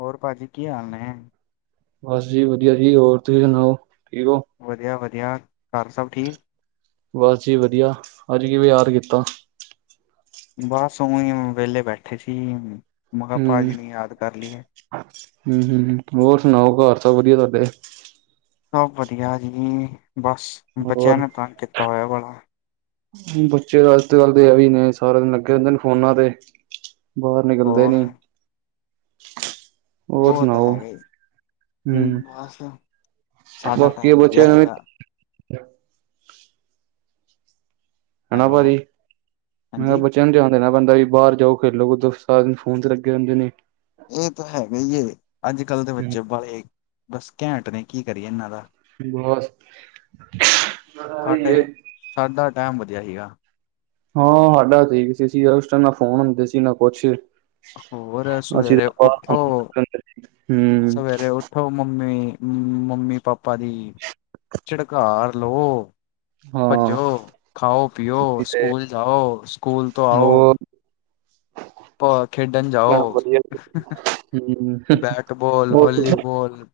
ਹੋਰ ਪਾਜੀ, ਕੀ ਹਾਲ ਨੇ? ਬਸ ਜੀ ਵੱਧੀਆ ਜੀ, ਹੋਰ ਤੁਸੀਂ ਸੁਣਾਓ, ਠੀਕ ਹੋ? ਵੱਧੀਆ-ਵੱਧੀਆ। ਘਰ ਸਭ ਠੀਕ? ਬਸ ਜੀ ਵੱਧੀਆ, ਅੱਜ ਕਿਵੇਂ ਯਾਦ ਕੀਤਾ? ਬਸ ਉਂਵੇ ਵੇਲੇ ਬੈਠੇ ਸੀ, ਮੈਂ ਕਿਹਾ ਪਾਜੀ ਨੂੰ ਯਾਦ ਕਰ ਲੀਏ, ਹੂੰ -ਹੂੰ -ਹੂੰ ਹੋਰ ਸੁਣਾਓ ਘਰ ਸਭ ਵੱਧੀਆ ਤਾਡੇ? ਬਹੁਤ ਵੱਧੀਆ ਜੀ, ਬਸ ਬੱਚਿਆਂ ਹੋਰ ਨੇ ਤੰਗ ਕੀਤਾ ਹੋਇਆ ਬੜਾ। ਬੱਚੇ ਅੱਜ ਤੇ ਗੱਲ ਤੇ ਐ ਈ ਨੇ ਸਾਰਾ ਦਿਨ ਲੱਗੇ ਰੈੰਦੇ ਨੇ ਫੋਨਾਂ ਤੇ, ਬਾਰ ਨਿਕਲਦੇ ਹੋਰ ਨੀ, ਹੋਰ ਓਹ ਤਾਂ ਸੁਣਾਓ ਹੈਗਾ ਈ, ਹੂੰ ਬਸ ਸਾਡਾ ਬਾਕੀ ਟਾਈਮ ਵਧੀੱਆ ਬੱਚਿਆਂ ਨੂੰ ਸੀਗਾ, ਵੀ ਹੈਨਾ ਹੈਲੋ ਭਾਜੀ, ਮੈਂ ਕੈ ਬੱਚ ਹਾਂਜੀ ਬੱਚਿਆਂ ਨੂੰ ਧਿਆਨ ਦੇਨਾ ਪੈੰਦਾ ਜੀ ਬਾਰ ਜਾਓ ਖੇਲੋ ਕੂਦੋ ਸਾਰਾ ਦਿਨ ਫੋਨ ਤੇ ਲੱਗੇ ਰੈੰਦੇ ਨੇ, ਏਹ ਤਾਂ ਹੈਗਾ ਈ ਏ, ਅੱਜ-ਕੱਲ੍ਹ ਦੇ ਬੱਚੇ ਬੜੇ ਬਸ ਘੈਂਟ ਨ, ਕੀ ਕਰੀਏ ਐਨਾਂ ਦਾ? ਠੀਕ ਏ, ਬੱਸ- ਬਸ ਸਾਡਾ ਐਹੀ ਏ, ਸਾਡਾ ਟਾਈਮ ਵਧੀਆ ਸੀਗਾ। ਹਾਂ ਸਾਡਾ ਠੀਕ ਸੀ -ਸੀ ਉਸ ਟਾਈਮ ਨਾ ਫੋਨ ਹੁੰਦੇ ਸੀ, ਨਾ ਕੁਛ ਹੋਰ ਅਸੀਂ ਸਵੇਰੇ ਤਾਂ ਬਾਹਰ ਉਠੋ, ਹੁੰਦੇ ਹੁੰਦੇ ਸੀ। ਹੂੰ ਸਵੇਰੇ ਉਠ ਉਠੋ ਮੰਮੀ, ਮੰਮੀ -ਪਾਪਾ ਦੀ ਝਿੜਕਾਰ ਲਓ, ਹਾਂ ਭੱਜੋ ਖਾਓ -ਪੀਓ ਵੀ ਤੇ ਸਕੂਲ ਜਾਓ ਸਕੂਲ ਤੋਂ ਆਓ, ਹੋਰ ਭਾ ਖੇਡਣ ਮੈਂ ਜਾਓ ਵਧੀਆ ਹੂੰ ਬੈਟਬੋਲ ਹੋਰ ਵੋਲੀਬੋਲ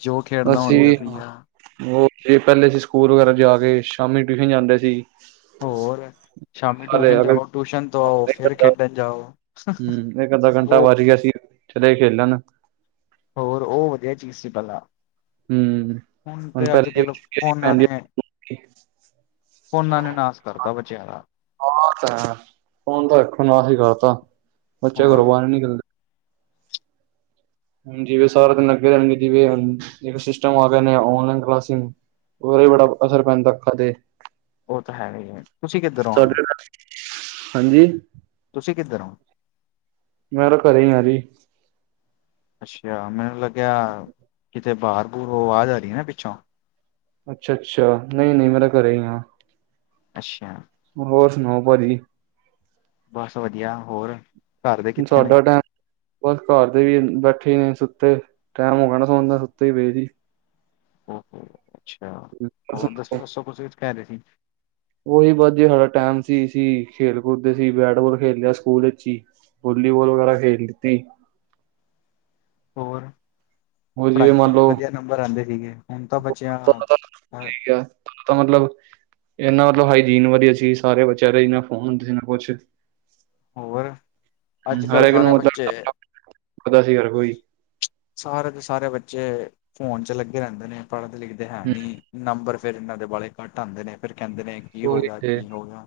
ਜੋ ਕਿ ਅਸੀਂ ਹਾਂ ਓਕੇ ਪਹਿਲੇ ਅਸੀਂ ਸਕੂਲ ਵਗੈਰਾ ਜਾ ਕੇ ਸ਼ਾਮੀ ਟਿਊਸ਼ਨ ਜਾਂਦੇ ਸੀ ਹੋਰ ਸ਼ਾਮੀ ਘਰ ਟਿਊਸ਼ਨ ਅਗਰ ਜਾਓ ਟਿਊਸ਼ਨ ਤੋਂ ਆਓ ਇੱਕ ਫਿਰ ਅੱਧਾ ਹੂੰ ਖੇਡਣ ਜਾਓ ਉਹ ਚੱਲੇ ਖੇਲਣ ਹੋਰ ਉਹ ਵਧੀਆ ਚੀਜ਼ ਸੀ ਪਹਿਲਾ ਹੁਨ ਹੁਣ ਤੇ ਅੱਜ ਪਹਿਲੇ ਕਲ ਫੋਨਾਂ ਪੈਂਦੀ ਹਾਂ ਨੇ ਫੋਨਾਂ ਨੇ ਨਾਸ ਕਰਤਾ ਬੱਚਿਆ ਦਾ ਆ ਤੇ ਹੈ ਫੋਣ ਤਾਂ ਰਖਣ ਆ ਸੀਗਾਤਾ ਬੱਚੇ ਹੋਰ ਘਰੋਂ ਬਾਹਰ ਨੀ ਨਿਕਲਦੇ ਹਾਂਜੀ ਸਾਰਾ ਦਿਨ ਲੱਗੇ ਰਹਿਣ ਗਏ ਟੀਵੀ ਨੇ ਜਵੇ ਸਿਸਟਮ ਆ ਗਿਆ ਔਨਲਾਈਨ ਕਲਾਸੀਗ ਉਹਦਾ ਬੜਾ ਅਸਰ ਪੈਂਦਾ ਅੱਖਾਂ ਤੇ ਉਹ ਤਾਂ ਹੈਗਾ ਹੀ ਹੈ ਤੁਸੀਂ ਕਿੱਧਰ ਹੋ ਹਾਨੂੰ ਸਾਡੇ ਹਾਂਜੀ ਤੁਸੀਂ ਕਿੱਧਰ ਹੋ ਮੈਂ ਤਾਂ ਘਰੇ ਆ ਜੀ ਅੱਛਾ ਮੈਨੂੰ ਲੱਗਿਆ ਕਿਤੇ ਬਾਹਰ ਬੁਹਰ ਆਵਾਜ਼ ਆ ਰਹੀ ਨਾ ਪਿੱਛੋਂ ਅੱਛਾ ਅੱਛਾ ਨਹੀਂ ਨਹੀਂ ਮੈਂ ਤਾ ਘਰੇ ਹਾਂ ਅੱਛਾ ਹੋਰ ਸੁਣਾਓ ਭਾਜੀ ਬਸ ਵਧੀਆ ਹੋਰ ਘਰ ਦੇ ਕਿੱਥੇ ਨੇ ਸਾਡਾ ਟੈਮ ਬਸ ਘਰ ਦੇ ਵੀ ਬੈਠੇ, ਸੁੱਤੇ ਟੈਮ ਹੋ ਗਿਆ ਨਾ ਸੌਣ ਦਾ ਸੁੱਤੇ ਪਏ ਜੀ ਓਕੇ ਅੱਛਾ ਔਰ ਦੱਸੋ ਦੱਸੋ ਸੌ ਕੁਛ ਕਹਿ ਰਹੇ ਸੀ ਉਹੀ ਬਸ ਜੀ ਸਾਡਾ ਟਾਈਮ ਸੀ ਸੀ ਖੇਲ ਕੂਦਦੇ ਸੀ ਬੈਟਬਾਲ ਖੇਲਿਆ ਸਕੂਲ ਵਿਚ ਹੀ ਵੋਲੀਬੋਲ ਵਗੈਰਾ ਖੇਲਤੀ ਹੋਰ ਹੋਰ ਜਿਵੇਂ ਪੜ੍ਹਾਈ 'ਚ ਮੰਨ ਵੀ ਲਓ ਵਧੀਆ ਨੰਬਰ ਆਉਂਦੇ ਸੀਗੇ ਹੁਣ ਤਾਂ ਬੱਚਿਆਂ ਹਰ ਇਕ ਤਾਂ ਮਤਲਬ ਇਹਨਾ ਮਤਲਬ ਹਾਈਜੀਨ ਵਧੀਆ ਸੀ ਸਾਰੇ ਬੱਚਿਆਂ ਦੇ ਨਾ ਫੋਨ ਹੁੰਦੇ ਸੀ ਨਾ ਕੁਛ ਹੋਰ ਅੱਜ ਹਰ ਕੱਲ੍ਹ ਇੱਕ ਸਾਰੇ ਨੂੰ ਉਦਣ ਬੱਚੇ ਟਪ -ਟਪ ਪਤਾ ਸੀ ਹਰ ਕੋਈ ਸਾਰੇ ਦੇ ਸਾਰੇ ਬੱਚੇ ਫੋਨ 'ਚ ਲੱਗੇ ਰਹਿੰਦੇ ਨੇ ਪੜ੍ਹਦੇ ਲਿਖਦੇ ਹੈ ਹੂੰ ਨਹੀਂ ਨੰਬਰ ਫਿਰ ਇਹਨਾਂ ਦੇ ਵਾਲੇ ਘੱਟ ਆਉਂਦੇ ਨੇ ਫਿਰ ਕਹਿੰਦੇ ਨੇ ਕੀ ਹੋ ਉਹੀ ਗਿਆ ਥੇ ਕੀ ਹੋ ਗਿਆ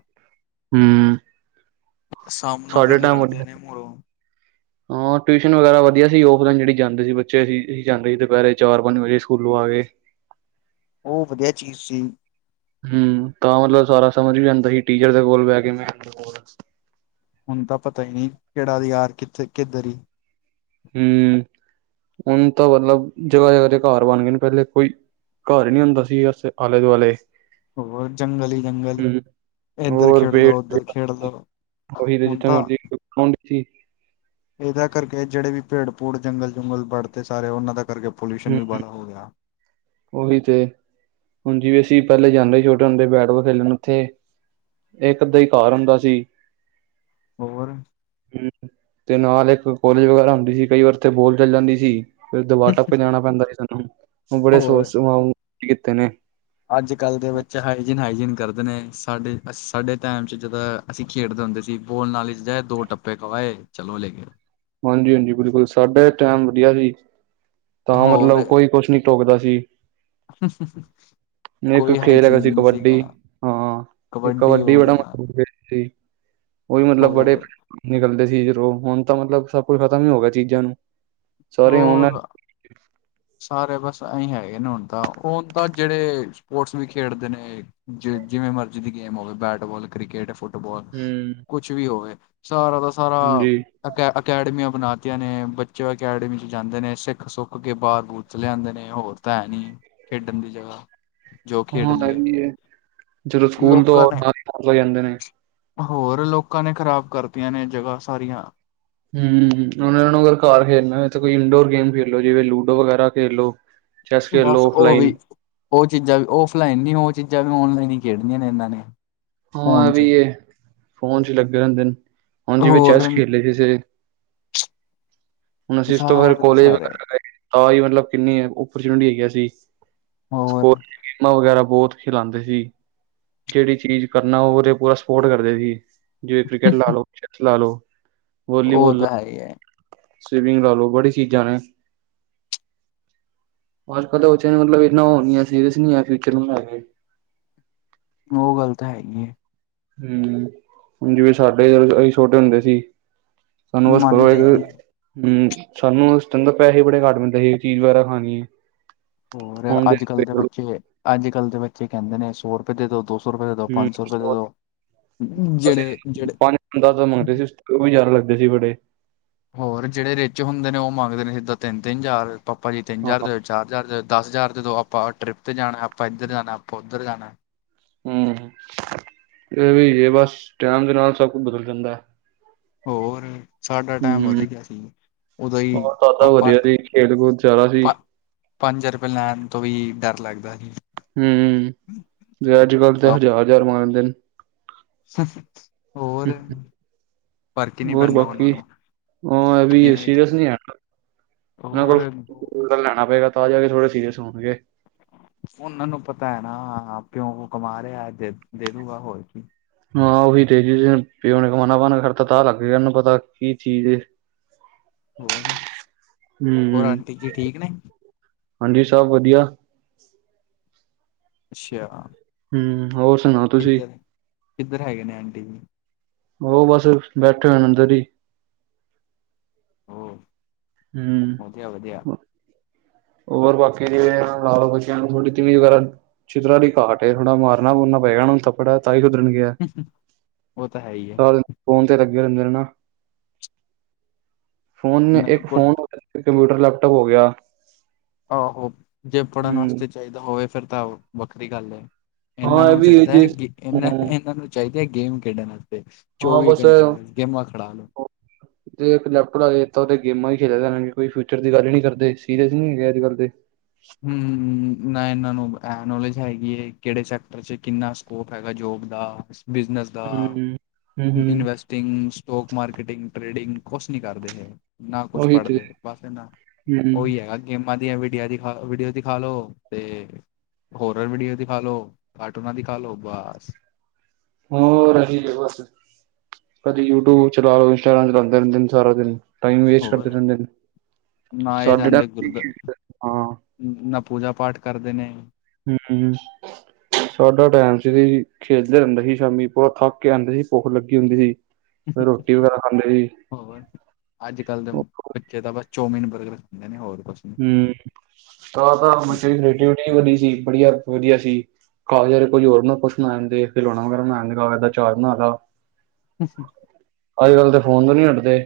ਹਮ- ਸਾਹਮਣੋਂ ਸਾਢੇ ਫਿਰ ਟਾਇਮ ਲੜਦੇ ਵਧੀਆ ਨੇ [unintelligible] ਹਾਂ ਟਿਊਸ਼ਨ ਵਗੈਰਾ ਵਧੀਆ ਸੀ ਉਸ ਦਿਨ ਜਿਹੜੀ ਜਾਂਦੇ ਸੀ ਬੱਚੇ ਅਸੀਂ ਅਸੀਂ ਜਾਂਦੇ ਸੀ ਦੁਪਹਿਰੇ ਚਾਰ ਪੰਜ ਵਜੇ ਸਕੂਲੋਂ ਆ ਕੇ ਉਹ ਵਧੀਆ ਚੀਜ਼ ਸੀ ਹਮ ਤਾਂ ਮਤਲਬ ਸਾਰਾ ਸਮਝ ਵੀ ਜਾਂਦਾ ਸੀ ਟੀਚਰ ਦੇ ਕੋਲ ਬਹਿ ਕੇ ਮੈਂਮ ਦੇ ਕੋਲ ਹੁਣ ਤਾਂ ਪਤਾ ਹੀ ਨਹੀਂ ਕਿਹੜਾ ਯਾਰ ਕਿੱਥੇ ਕਿੱਧਰ ਹੀ ਹਮ ਹੁਣ ਤਾਂ ਮਤਲਬ ਜਗ੍ਹਾ ਜਗ੍ਹਾ ਦੇ ਘਰ ਬਣ ਗਏ ਨੇ ਪਹਿਲੇ ਕੋਈ ਘਰ ਨੀ ਹੁੰਦਾ ਸੀਗਾ ਬਸ ਆਲੇ- ਦੁਆਲੇ ਹੋਰ ਜੰਗਲ ਹੀ ਜੰਗਲ ਹੂੰ ਇੱਧਰ ਹੋਰ ਪੇੜ ਖੇਡਲੋ ਉੱਧਰ ਖੇਡਲੋ ਹੁਣ ਤਾਂ ਕੋਣ ਸੀ ਇਹਦਾ ਕਰਕੇ ਜਿਹੜੇ ਵੀ ਭੇੜ ਭੂੜ ਜੰਗਲ ਜੁੰਗਲ ਵਢਤੇ ਸਾਰੇ ਉਹਨਾਂ ਦਾ ਕਰਕੇ ਪੋਲਿਊਸ਼ਨ ਹੂੰ ਵੀ ਬੜਾ ਹੋ ਗਿਆ ਉਹੀ ਤੇ ਹੁਣ ਜਿਵੇ ਅਸੀਂ ਪਹਿਲੇ ਜਾਂਦੇ ਛੋਟੇ ਹੁੰਦੇ ਬੈਟਬਾਲ ਖੇਲਣ ਉੱਥੇ ਇੱਕ ਅੱਧਾ ਹੀ ਕਾਰ ਹੁੰਦਾ ਸੀ ਹੋਰ ਹੂੰ ਤੇ ਨਾਲ ਏਕ ਕੋਲੇਜ ਵਗੈਰਾ ਹੁੰਦੀ ਸੀ, ਕਈ ਵਾਰ ਓਥੇ ਬੋਲ ਚੱਲ ਜਾਂਦੀ ਸੀ। ਫੇਰ, ਦਵਾਰ ਟੱੱਪ ਕੇ ਜਾਣਾ ਪੈਂਦਾ ਸੀ ਸਾਨੂੰ, ਓ ਬੜੇ [unintelligible] ਕੀਤੇ ਨੇ। ਅੱਜ-ਕੱਲ੍ਹ ਦੇ ਬੱਚੇ ਹਾਈਜੀਨ-ਹਾਈਜੀਨ ਕਰਦੇ ਨੇ, ਸਾਡੇ, ਸਾਡੇ ਟੈਮ 'ਚ ਜਿੱਦਾਂ। ਅਸੀਂ ਖੇਡਦੇ ਹੁੰਦੇ ਸੀ, ਬੋਲ ਨਾਲੀ ਚ ਜਾਏ, ਦੋ ਟੱਪੇ ਖਵਾਏ ਚਲੋ ਲੈ ਕੇ। ਹਾਂਜੀ-ਹਾਂਜੀ, ਬਿਲਕੁਲ ਸਾਡੇ ਟੈਮ ਵਧੀਆ ਸੀ, ਤਾਂ ਹੋਰ ਮਤਲਬ ਕੋਈ ਕੁਛ ਨੀ ਟੋਕਦਾ ਸੀ, ਨੀ ਏਕ ਕੋਈ ਖੇਲ ਹੈਗਾ ਹਾਈਜੀਨ ਸੀ ਨਹੀਂ ਸੀਗਾ ਕਬੱਡੀ ਹਾਂ। ਤੇ, ਕਬੱਡੀ ਹੋ ਬੜਾ ਗਿਆ [unintelligible] ਸੀ। ਔਈ, ਮਤਲਬ ਬੜੇ ਹੋਰ ਨਿਕਲਦੇ ਸੀ ਜਦੋਂ ਹੁਣ ਤਾਂ, ਮਤਲਬ ਸਭ ਕੁੱਝ ਖਤਮ ਹੀ ਹੋ ਗਿਆ ਚੀਜ਼ਾਂ ਨੂੰ। ਸਾਰੇ ਹੋਰ ਔਨਲਾਈਨ ਸਾਰੇ ਬਸ ਐਹੀਂ ਹੈਗੇ ਨੇ ਹੁਨ ਤਾਂ, ਹੁਨ ਤਾਂ ਜੇੜੇ ਸਪੋਰਟਸ ਵੀ ਖੇਡਦੇ ਨੇ ਜੇ ਜਿਵੇਂ ਮਰਜ਼ੀ ਦੀ ਗੇਮ ਹੋਵੇ, ਬੈਟਬਾਲ, ਕ੍ਰਿਕਟ, ਫੁੱਟ ਫੁੱਟਬਾਲ ਹੂੰ ਕੁਛ ਵੀ ਹੋਵੇ, ਸਾਰਾ ਦਾ ਸਾਰਾ ਹਾਂਜੀ ਅਕ ਅਕੈਡਮੀਆਂ ਬਨਾਤੀਆਂ ਨੇ, ਬੱਚੇ ਅਕੈਡਮੀ 'ਚ ਜਾਂਦੇ ਨੇ, ਸਿੱਖ-ਸੁੱਖ ਕੇ ਬਾਰ ਬੁਰ ਚੱਲੇ ਜਾਂਦੇ ਨੇ, ਹੋਰ ਤਾਂ ਹੈ ਨੀ ਖੇਡਣ ਦੀ ਜਗ੍ਹਾ। ਜੋ ਖੇਡ ਹਾਂ, ਐ ਲਈਏ ਵੀ ਏ, ਚੱਲੋ ਸਕੂਲ ਤੋਂ ਲੋਕਾਂ ਨੇ [unintelligible] ਜਾਂਦੇ ਨੇ। ਹੋਰ, ਲੋਕਾਂ ਨੇ ਖ਼ਰਾਬ ਕਰਤੀਆਂ ਨੇ, ਜਗ੍ਹਾ ਸਾਰੀਆਂ। ਹੂੰ, ਓਨਾਂ ਨੂੰ ਅਗਰ ਘਰ ਖੇਲਨਾ ਹੋਏ ਤੇ ਕੋਈ ਇਨਡੋਰ ਗੇਮ ਖੇਲ ਲੋ, ਜਿਵੇਂ ਲੂਡੋ ਵਗੈਰਾ ਖੇਲ ਲੋ। ਬਸ, ਓ ਵੀ ਓ ਚੀਜ਼ਾਂ ਵੀ ਔਫਲਾਈਨ ਨੀ, ਓ ਚੀਜ਼ਾਂ ਵੀ ਔਨਲਾਈਨ ਈ ਖੇਡਣੀਆਂ ਨੇ ਏਨਾਂ ਨੇ। ਹਾਂ, ਐ ਫੋਨ ਵੀ ਚ ਏ, ਫੋਨ ਚ ਲੱਗੇ ਰੈਂਦੇਨ। ਹੁਨ, ਜਿਵੇਂ ਹੋਰ ਚੈਸ ਖੇਲੇ [unintelligible] ਹੁਨ, ਅਸੀਂ ਇਸ ਤੋਂ ਬਾਦ ਸਾਰੇ ਦੇ ਕੋਲੇਜ ਸਾਰੇ ਵਗੈਰਾ ਗਏ। ਤਾਂ ਈ ਮਤਲਬ, ਕਿੰਨੀ ਅਪੋਰਚੁਨਿਟੀਆਂ ਹੈਗੀਆ ਸੀ, ਹੋਰ ਸਕੋ ਗੇਮਾਂ ਵਗੈਰਾ ਬੋਤ ਖਿਲਾਂਦੇ ਸੀ, ਜੇੜੀ ਚੀਜ਼ ਕਰਨਾ ਓਦੇ ਪੂਰਾ ਸਪੋਰਟ ਕਰਦੇ ਸੀ, ਜਿਵੇਂ ਕ੍ਰਿਕਟ ਲਾ ਲੋ, ਚੈਸ ਲਾ ਲੋ। ਓ ਤਾਂ ਹੈ ਈ ਐ। ਸਵੀਮਿੰਗ ਲਾ ਲੋ, ਬੜੀ ਚੀਜ਼ਾਂ ਨੇ। ਅੱਜ-ਕੱਲ੍ਹ ਤਾਂ ਬੱਚਿਆਂ, ਮਤਲਬ ਏਨਾਂ ਓ ਨੀ ਐ ਸੀਰੀਅਸ ਨੀ ਐ, ਫਿਊਚਰ ਨੂੰ ਲੈ ਕੇ। ਓ ਗੱਲ ਤਾਂ ਹੈਈ ਏ। ਹੂੰ, ਹੁਨ ਜਿਵੇਂ ਸਾਡੇ, ਅਸੀ ਛੋਟੇ ਹੁੰਦੇ ਸੀ। ਸਾਨੂੰ ਓਸ [unintelligible] ਮੰਨਦੇ ਹੀ ਨਹੀਂ ਹੂੰ, ਸਾਨੂੰ ਓਸ ਟੈਮ ਤਾਂ ਪੈਹੇ ਹੀ ਬੜੇ ਘੱਟ ਮਿਲਦੇ ਸੀ, ਚੀਜ਼ ਵਗੈਰਾ ਖਾਨੀ ਏ। ਹੋਰ ਅੱਜ-ਕੱਲ੍ਹ ਦੇ ਬੱਚੇ, ਅੱਜ-ਕੱਲ੍ਹ ਦੇ ਬੱਚੇ ਕੈਂਦੇ ਨੇ, ਸੌ ਰਪੈ ਦੇ ਦੋ, ਦੋ ਸੌ ਸੋ ਰਪੈ ਦੇਦੋ, ਹੂੰ, ਪੰਜ ਸੌ ਰਪੈ, ਜੇੜੇ-ਜੇੜੇ ਓ ਵੀ ਜਾਦਾ ਲੱਗਦੇ ਸੀ ਬੜੇ। ਹੋਰ ਜੇੜੇ ਰੇਚ ਹੁੰਦੇ ਨੇ, ਓ ਮੰਗਦੇ ਨੇ ਸਿੱਧਾ ਤਿੰਨ-ਤਿੰਨ ਜ਼ਾਰ ਪਾਪਾ ਜੀ ਤਿੰਨ ਹਾਂ ਜ਼ਾਰ ਦੇ ਚਾਰ-ਹਜ਼ਾਰ ਦੇ, ਦਾਸ-ਹਜ਼ਾਰ ਦੇਦੋ। ਆਪਾਂ ਟ੍ਰਿਪ, ਤੇ ਜਾਣਾ, ਆਪਾਂ ਏਧਰ ਜਾਣਾ, ਆਪਾਂ ਓਧਰ ਜਾਣਾ ਐ। ਹੂੰ, ਐ ਵੀ ਏ ਬਸ ਟੈਮ ਦੇ ਨਾਲ ਸਭ ਕੁਝ ਬਦਲ ਜਾਂਦਾ ਐ। ਹੋਰ। ਸਾਡਾ ਟੈਮ ਹੂੰ, ਵੱਧਿਆ ਸੀ, ਉਦੋਂ ਈ ਹੋਰ ਦਾਦਾ ਆਪਾਂ ਵਧੀਆ ਸੀ ਖੇਲ ਕੂਦ ਜ਼ਿਆਦਾ ਸੀ ਅ ਪੰਜ ਰਪੈ ਲੈਨ ਤੋਂ ਵੀ ਡਰ ਲੱਗਦਾ ਹੀ। ਹੂੰ, ਜੇੜੇ ਅੱਜ-ਕੱਲ੍ਹ ਤੇ ਹਜ਼ਾਰ-ਹਜ਼ਾਰ ਮਗਂਦੇ ਨ। ਹੋਰ ਫ਼ਰਕ ਈ ਨੀ ਹੋਰ ਪੈਂਦਾ ਓਨਾਂ ਬਾਕੀ ਨੂੰ, ਉਹ ਇਹ ਵੀ ਕਿਵੇਂ ਸੀਰੀਅਸ ਨਹੀਂ ਹੈ ਉਹਨਾਂ ਔਰ ਕੋਲ ਲੈਣਾ ਪੇਗਾ, ਤਾਂ ਜਾ ਕੇ ਥੋੜੇ ਸੀਰੀਅਸ ਹੋਣਗੇ। ਓਨਾਂ ਨੂੰ ਪਤਾ ਐ ਨਾ, ਪਿਓ ਕਮਾ ਰੇਆ, ਦੇ ਦੂਗਾ ਹੋਰ ਕੀ। ਹਾਂ, ਉਹੀ ਤੇ ਪਿਓ ਨੇ, ਕਮਾਨਾ ਬੰਦ ਕਰਤਾ, ਤਾਂ ਲੱਗ ਜੇ ਐਨੂੰ ਪਤਾ ਕੀ ਚੀਜ਼ ਏ। ਹੋਰ-ਹੋਰ, ਹੂੰ ਆਂਟੀ ਜੀ ਠੀਕ ਨੇ। ਹਾਂਜੀ, ਸਭ ਵਧੀਆ। ਅੱਛਾ,, ਹੱਮ ਹੋਰ ਸੁਣਾਓ ਤੁਸੀਂ? ਕਿੱਦਰ ਹੈਗੇ ਨੇ ਆਂਟੀ ਜੀ? ਉਹ ਬਸ ਬੈਠੇ ਹੋਏ ਅੰਦਰ ਹੀ, [unintelligible] ਹੱਮ,, ਵਧੀਆ [inaudible] ਹੋਰ ਬਾਕੀ ਜਿਵੇ ਲਓ ਬੱਚਿਆਂ ਨੂੰ ਤੁਹਾਡੀ ਟੀ ਵੀ ਵਗੈਰਾ,, ਛਿੱਤਰਾਂ ਦੀ ਘਾਟ ਹੈ ਥੋੜਾ ਮਾਰਨਾ ਮੂਰਨਾ ਪਏਗਾ ਨੂੰ,, ਉਹ ਤਾਂ ਹੈ ਹੀ ਹੈ [unintelligible] ਫੋਨ ਤੇ ਲੱਗੇ ਰੈਂਦੇ ਹਨਾ,,,,,,,,, ਫੋਨ ਨੇ ਇਹਨਾਂ ਇੱਕ ਨੂੰ ਕੁ ਫੋਨ ਕੰਪਿਊਟਰ ਲੈਪਟੋਪ ਹੋ ਗਿਆ। ਆਹੋ,,,,,, ਜੇ ਪੜ੍ਹਨ ਹੂੰ ਵਾਸਤੇ ਚਾਈਦਾ ਹੋਵੇ ਫਿਰ ਤਾਂ ਵੱਖਰੀ ਗੱਲ ਹੈ। ਇਹਨਾਂ ਹਾਂ ਇਹ ਨੂੰ ਵੀ ਚਾਹੀਦਾ ਜੇ ਹੈ ਕੀ ਹੂੰ ਇਹਨਾਂ ਇਨਾਂ ਨੂੰ, ਚਾਈਦੀ ਹੈ ਗੇਮ ਖੇਡਣ ਵਾਸਤੇ ਚੌਵੀ ਘੰਟੇ ਬਸ ਗੇਮਾਂ ਖੜਾ ਲੋੋ। ਜ ਇੱਕ ਲੈਪਟੋਪ ਗੇਮਾਂ ਹੀ ਖੇਲੇ ਕੋਈ ਫਿਊਚਰ ਦੇ ਗੱਲ ਨੀ ਕਰਦੇ ਸੀਰੀਅਸ ਨ ਨਹੀਂ ਹੈਗੇ ਅੱਜ ਕੱਲ ਦੇ ਹੱਮ ਨਾ ਇਹਨਾਂ ਨੂੰ ਇਹ ਨੌਲੇਜ ਹੈਗੀ ਹੈ ਕਿਹੜੇ ਸੈਕਟਰ ਚ ਕਿੰਨਾ ਸਕੋਪ ਹੈਗਾ ਜੋਬ ਦਾ ਬਿਜ਼ਨਿਸ ਦਾ,,,,,, ਹੂੰ ਹੂੰ ਹੂੰ ਇਨਵੈਸਟ ਸਟੋਕ ਮਾਰਕੀਟਿੰਗ ਟ੍ਰੇਡਿੰਗ ਕੁਛ ਨੀ ਕਰਦੇ ਹੈ ਨਾ ਕੁਛ ਉਹੀ ਤੇ ਪੜ੍ਹਦੇ ਬਸ ਇਹਨਾਂ ਹੂੰ ਉਹੀ ਹੈਗਾ ਗੇਮਾਂ ਦੀਆਂ ਵੀਡੀਆ ਦੀ ਹਾਂ ਵੀਡੀਓ ਦਿਖਾਾਲੋ ਤੇ ਹੋਰਰ ਵੀਡੀਓ ਦਿਖਾ ਲੋ ਕਾਰਟੂਨਾ ਦਿਖਾ ਲੋ ਬਸ ਹੋਰ ਇਹੀ ਹੈ ਬਸ ਕਦੇ ਯੂਟਿਊਬ ਚਲਾ ਲਓ ਇੰਸਟਾਗ੍ਰਾਮ ਚਲਾਂਦੇ ਰੈਂਦੇ ਨੇਂ ਸਾਰਾ ਦਿਨ, ਟਾਈਮ ਵੇਸਟ ਕਰਦੇ ਹੋਰ ਰੈਂਦੇ ਨਾ ਇਹ ਸਾਡੇ ਜਾਂਦੇ ਟੈਮ ਹੀ ਗੁਰਦ ਹਾਂ ਨਾ ਪੂਜਾ ਪਾਠ ਕਰਦੇ ਨੇ ਹਮੱਮ ਸਾਡਾ ਟੈਮ ਸੀ ਖੇਲਦੇ ਰੈਂਦੇ ਹੀ ਸ਼ਾਮੀ ਪੂਰਾ ਥੱਕ ਕੇ ਆਂਦੇ ਸੀ ਭੁੱਖ ਲੱਗੀ ਹੁੰਦੀ ਸੀ ਫੇਰ ਰੋਟੀ ਵਗੈਰਾ ਖਾਂਦੇ ਹੀ ਹੋਰ ਅੱਜ ਕੱਲ੍ਹ ਦੇ ਬੱਚੇ ਤਾਂ ਬਸ ਚੌਮੀਨ ਬਰਗਰ ਖਾਂਦੇ ਨੇ ਹੋਰ ਕੁਛ ਨੀ ਹਮੱਮ,, [unintelligible] [unintelligible] ਅੱਛਾ ਅੱਜ ਕਲ ਤੇ ਫੋਨ ਤੋਂ ਨਹੀਂ ਹਟਦੇ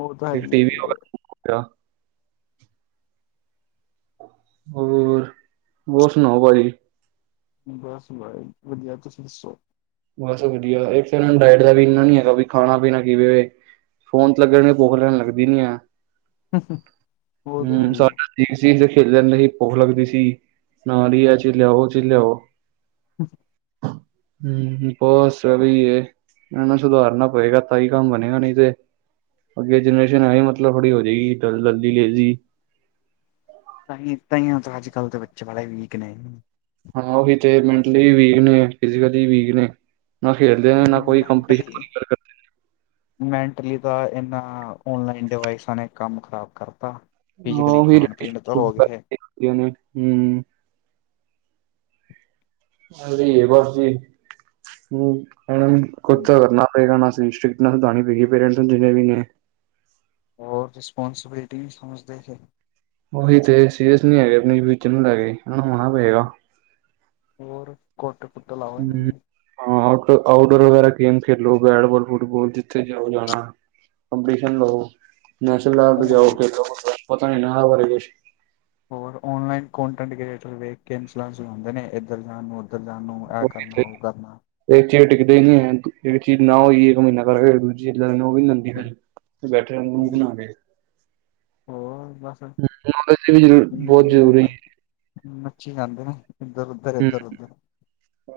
ਓ ਤਾਂ ਹਾਂ ਇੱਕ ਹੀ ਟੀਵੀ ਇਹ [inaudible] ਹੋਰ ਹੋਰ ਸੁਣਾਓ ਪਾਜੀ? ਬਸ ਭਾਈ ਵਧੀਆ ਤੁਸੀਂ ਦੱਸੋ? ਬਸ ਵਧੀਆ ਇਥੇ ਨ ਡਾਇਟ ਦਾ ਵੀ ਇੰਨਾ ਨੀ ਹੈਗਾ ਵੀ ਖਾਣਾ ਪੀਣਾ ਕਿਵੇਂ ਹੈ ਫੋਨ ਤੇ ਲੱਗਣ ਨੂੰ ਭੁੱਖ ਏਨਾ ਲੱਗਦੀ ਨਈ ਹੈ ਹੂ ਹੂ ਹੋਰ ਹੂੰ ਸੁਣਾਈ ਏ? [unintelligible] ਹੂ [inaudible] ਬਹੁਤ ਸਰੀ ਹੈ ਇਹਨਾਂ ਨੂੰ ਸੁਧਾਰਨਾ ਪਏਗਾ ਤਾਂ ਹੀ ਕੰਮ ਬਣੇਗਾ ਨਹੀਂ ਤੇ,, ਅਗੇ ਜਨਰੇਸ਼ਨ ਐ ਹੀ ਮਤਲਬ ਬੜੀ ਹੋ ਜਾਏਗੀ ਜਲਦੀ ਲੇਜ਼ੀ, ਤਾਂਹੀ ਤਾਹੀ ਹੀ ਅੱਜ ਕੱਲ ਦੇ ਬੱਚੇ ਵੀਕ ਨੇ, ਹਾਂ ਉਹੀ ਤੇ ਮੈਂਟਲੀ ਵੀਕ ਨੇ ਫਸਿਕੈਲੀ ਵੀਕ ਨੇ ਨਾ ਖੇਡਦੇ ਨੇ ਨਾ ਕੋਈ ਕੰਪਟਿਸ਼ਨ ਮੈਂਟਲੀ ਮੈਂਟਲੀ ਤਾਂ ਇਹਨਾਂ ਔਨਲਾਈਨ ਡਿਵਾਈਸਾਂ ਨੇ ਕੰਮ ਖ਼ਰਾਬ ਕਰਤਾ,, ਫਿਜ਼ਕਲੀ ਖਾਣ ਪੀਣ ਤਾਂ ਹੋ ਗਏ, ਹਮ [unintelligible] ਅ ਇਹ ਬਸੀ ਕ ਕੁਤਾ ਕਰ ਨਾ [unintelligible] ਪਹਿਲਾਂ ਨਾਲੋਂ ਸਟਿੱਕਨਸ ਵਧਾਣੀ ਪਏਗੀ ਪੇਰੈਂਟਸ ਜਿੰਨੇ ਵੀ ਨੇ ਹੋਰ ਰਿਸਪਾਨਸ ਬਿਲਿਟੀ ਨਹੀਂ ਸਮਝਦੇ ਫਿਰ ਉਹੀ ਤੇ ਸੀਰੀਅਸ ਨੀ ਹੈਗੇ ਆਪਣੀ ਫਿਊਚਰ ਨੂੰ ਲੈ ਕੇ, ਹੁਣ ਹੋਣਾ ਪਏਗਾ ਹੋਰ ਕੁੱਟ ਕੁੱਟ ਲਓ ਇਹਨਾਂ ਹੂੰ ਨੂੰ ਹਾਂ ਆਊਟ ਆਊਟਡੋਰ ਵਗੈਰਾ ਗੇਮ ਖੇਡ ਲੋ ਬੈਟਬਾਲ ਫੁਟਬਾਲ ਜਿੱਥੇ ਜਾਓ ਜਾਣਾ ਕਪਟੀਸ਼ਨ ਲੳ ਨੇਸ਼ਨਲ ਲੇਵਲ ਤੇ ਜਾਓ ਔਨ ਖੇਡਣ ਖੁਡਣ, ਪਤਾ ਨਹੀਂ ਇਨਾਂ ਬਾਰੇ ਕੁੱਛ ਹੋਰ ਔਨਲਾਈਨ ਕੋਂਟੈਂਟ ਕ੍ਰੀਏਟਰ ਵੇਖ ਕੇ ਇਨ ਸੂਰੈਂਸ ਬਣਾਉਂਦੇ ਨੇ ਇੱਧਰ ਜਾਣ ਨੂੰ ਇੱਧਰ ਜਾਣ ਨੂੰ ਇਹ ਕਰਨਾ ਕੁਛ ਉਹ ਕਰਨਾ ਇੱਕ ਚੀਜ਼ ਟਿੱਕਦੇ ਹੀ ਨਹੀਂ ਹੈ, ਇੱਕ ਚੀਜ਼ ਨਾ ਹੋਈ ਇੱਕ ਮਹੀਨਾ ਕਰਗੇ ਦੂਜੀ ਲੇਣਾ ਉਹ ਵੀ ਨਹੀਂ ਲੇਂਦੀ ਫਿਰ ਤੇ ਬੈਠੇ ਐ, ਮੂੰਹ ਹੂੰ ਫੂਲਾਕੇ ਹੋਰ ਬਸ ਨੌਲੇਜ ਵੀ ਬਹੁਤ ਜ਼ਰੂਰੀ ਹੈ ਨੱਚੀ ਜਾਂਦੇ ਨੇ ਇੱਧਰ ਉੱਧਰ, ਇੱਧਰ ਉੱਧਰ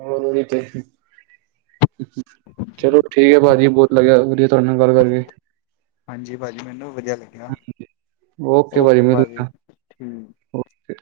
ਹਾਂ ਨੜ ਤੇ [unintelligible] ਚਲੋ ਠੀਕ ਹੈ ਭਾਜੀ ਬਹੁਤ ਲੱਗਿਆ ਵਧੀਆ ਤੁਹਾਡੇ ਨਾਲ ਗੱਲ ਕਰਕੇ ਹਾਂਜੀ ਭਾਜੀ ਮੈਨੂੰ ਵੀ ਵਧੀਆ ਲੱਗਿਆ ਓਕੇ ਭਾਜੀ ਠੀਕ ਓਕੇ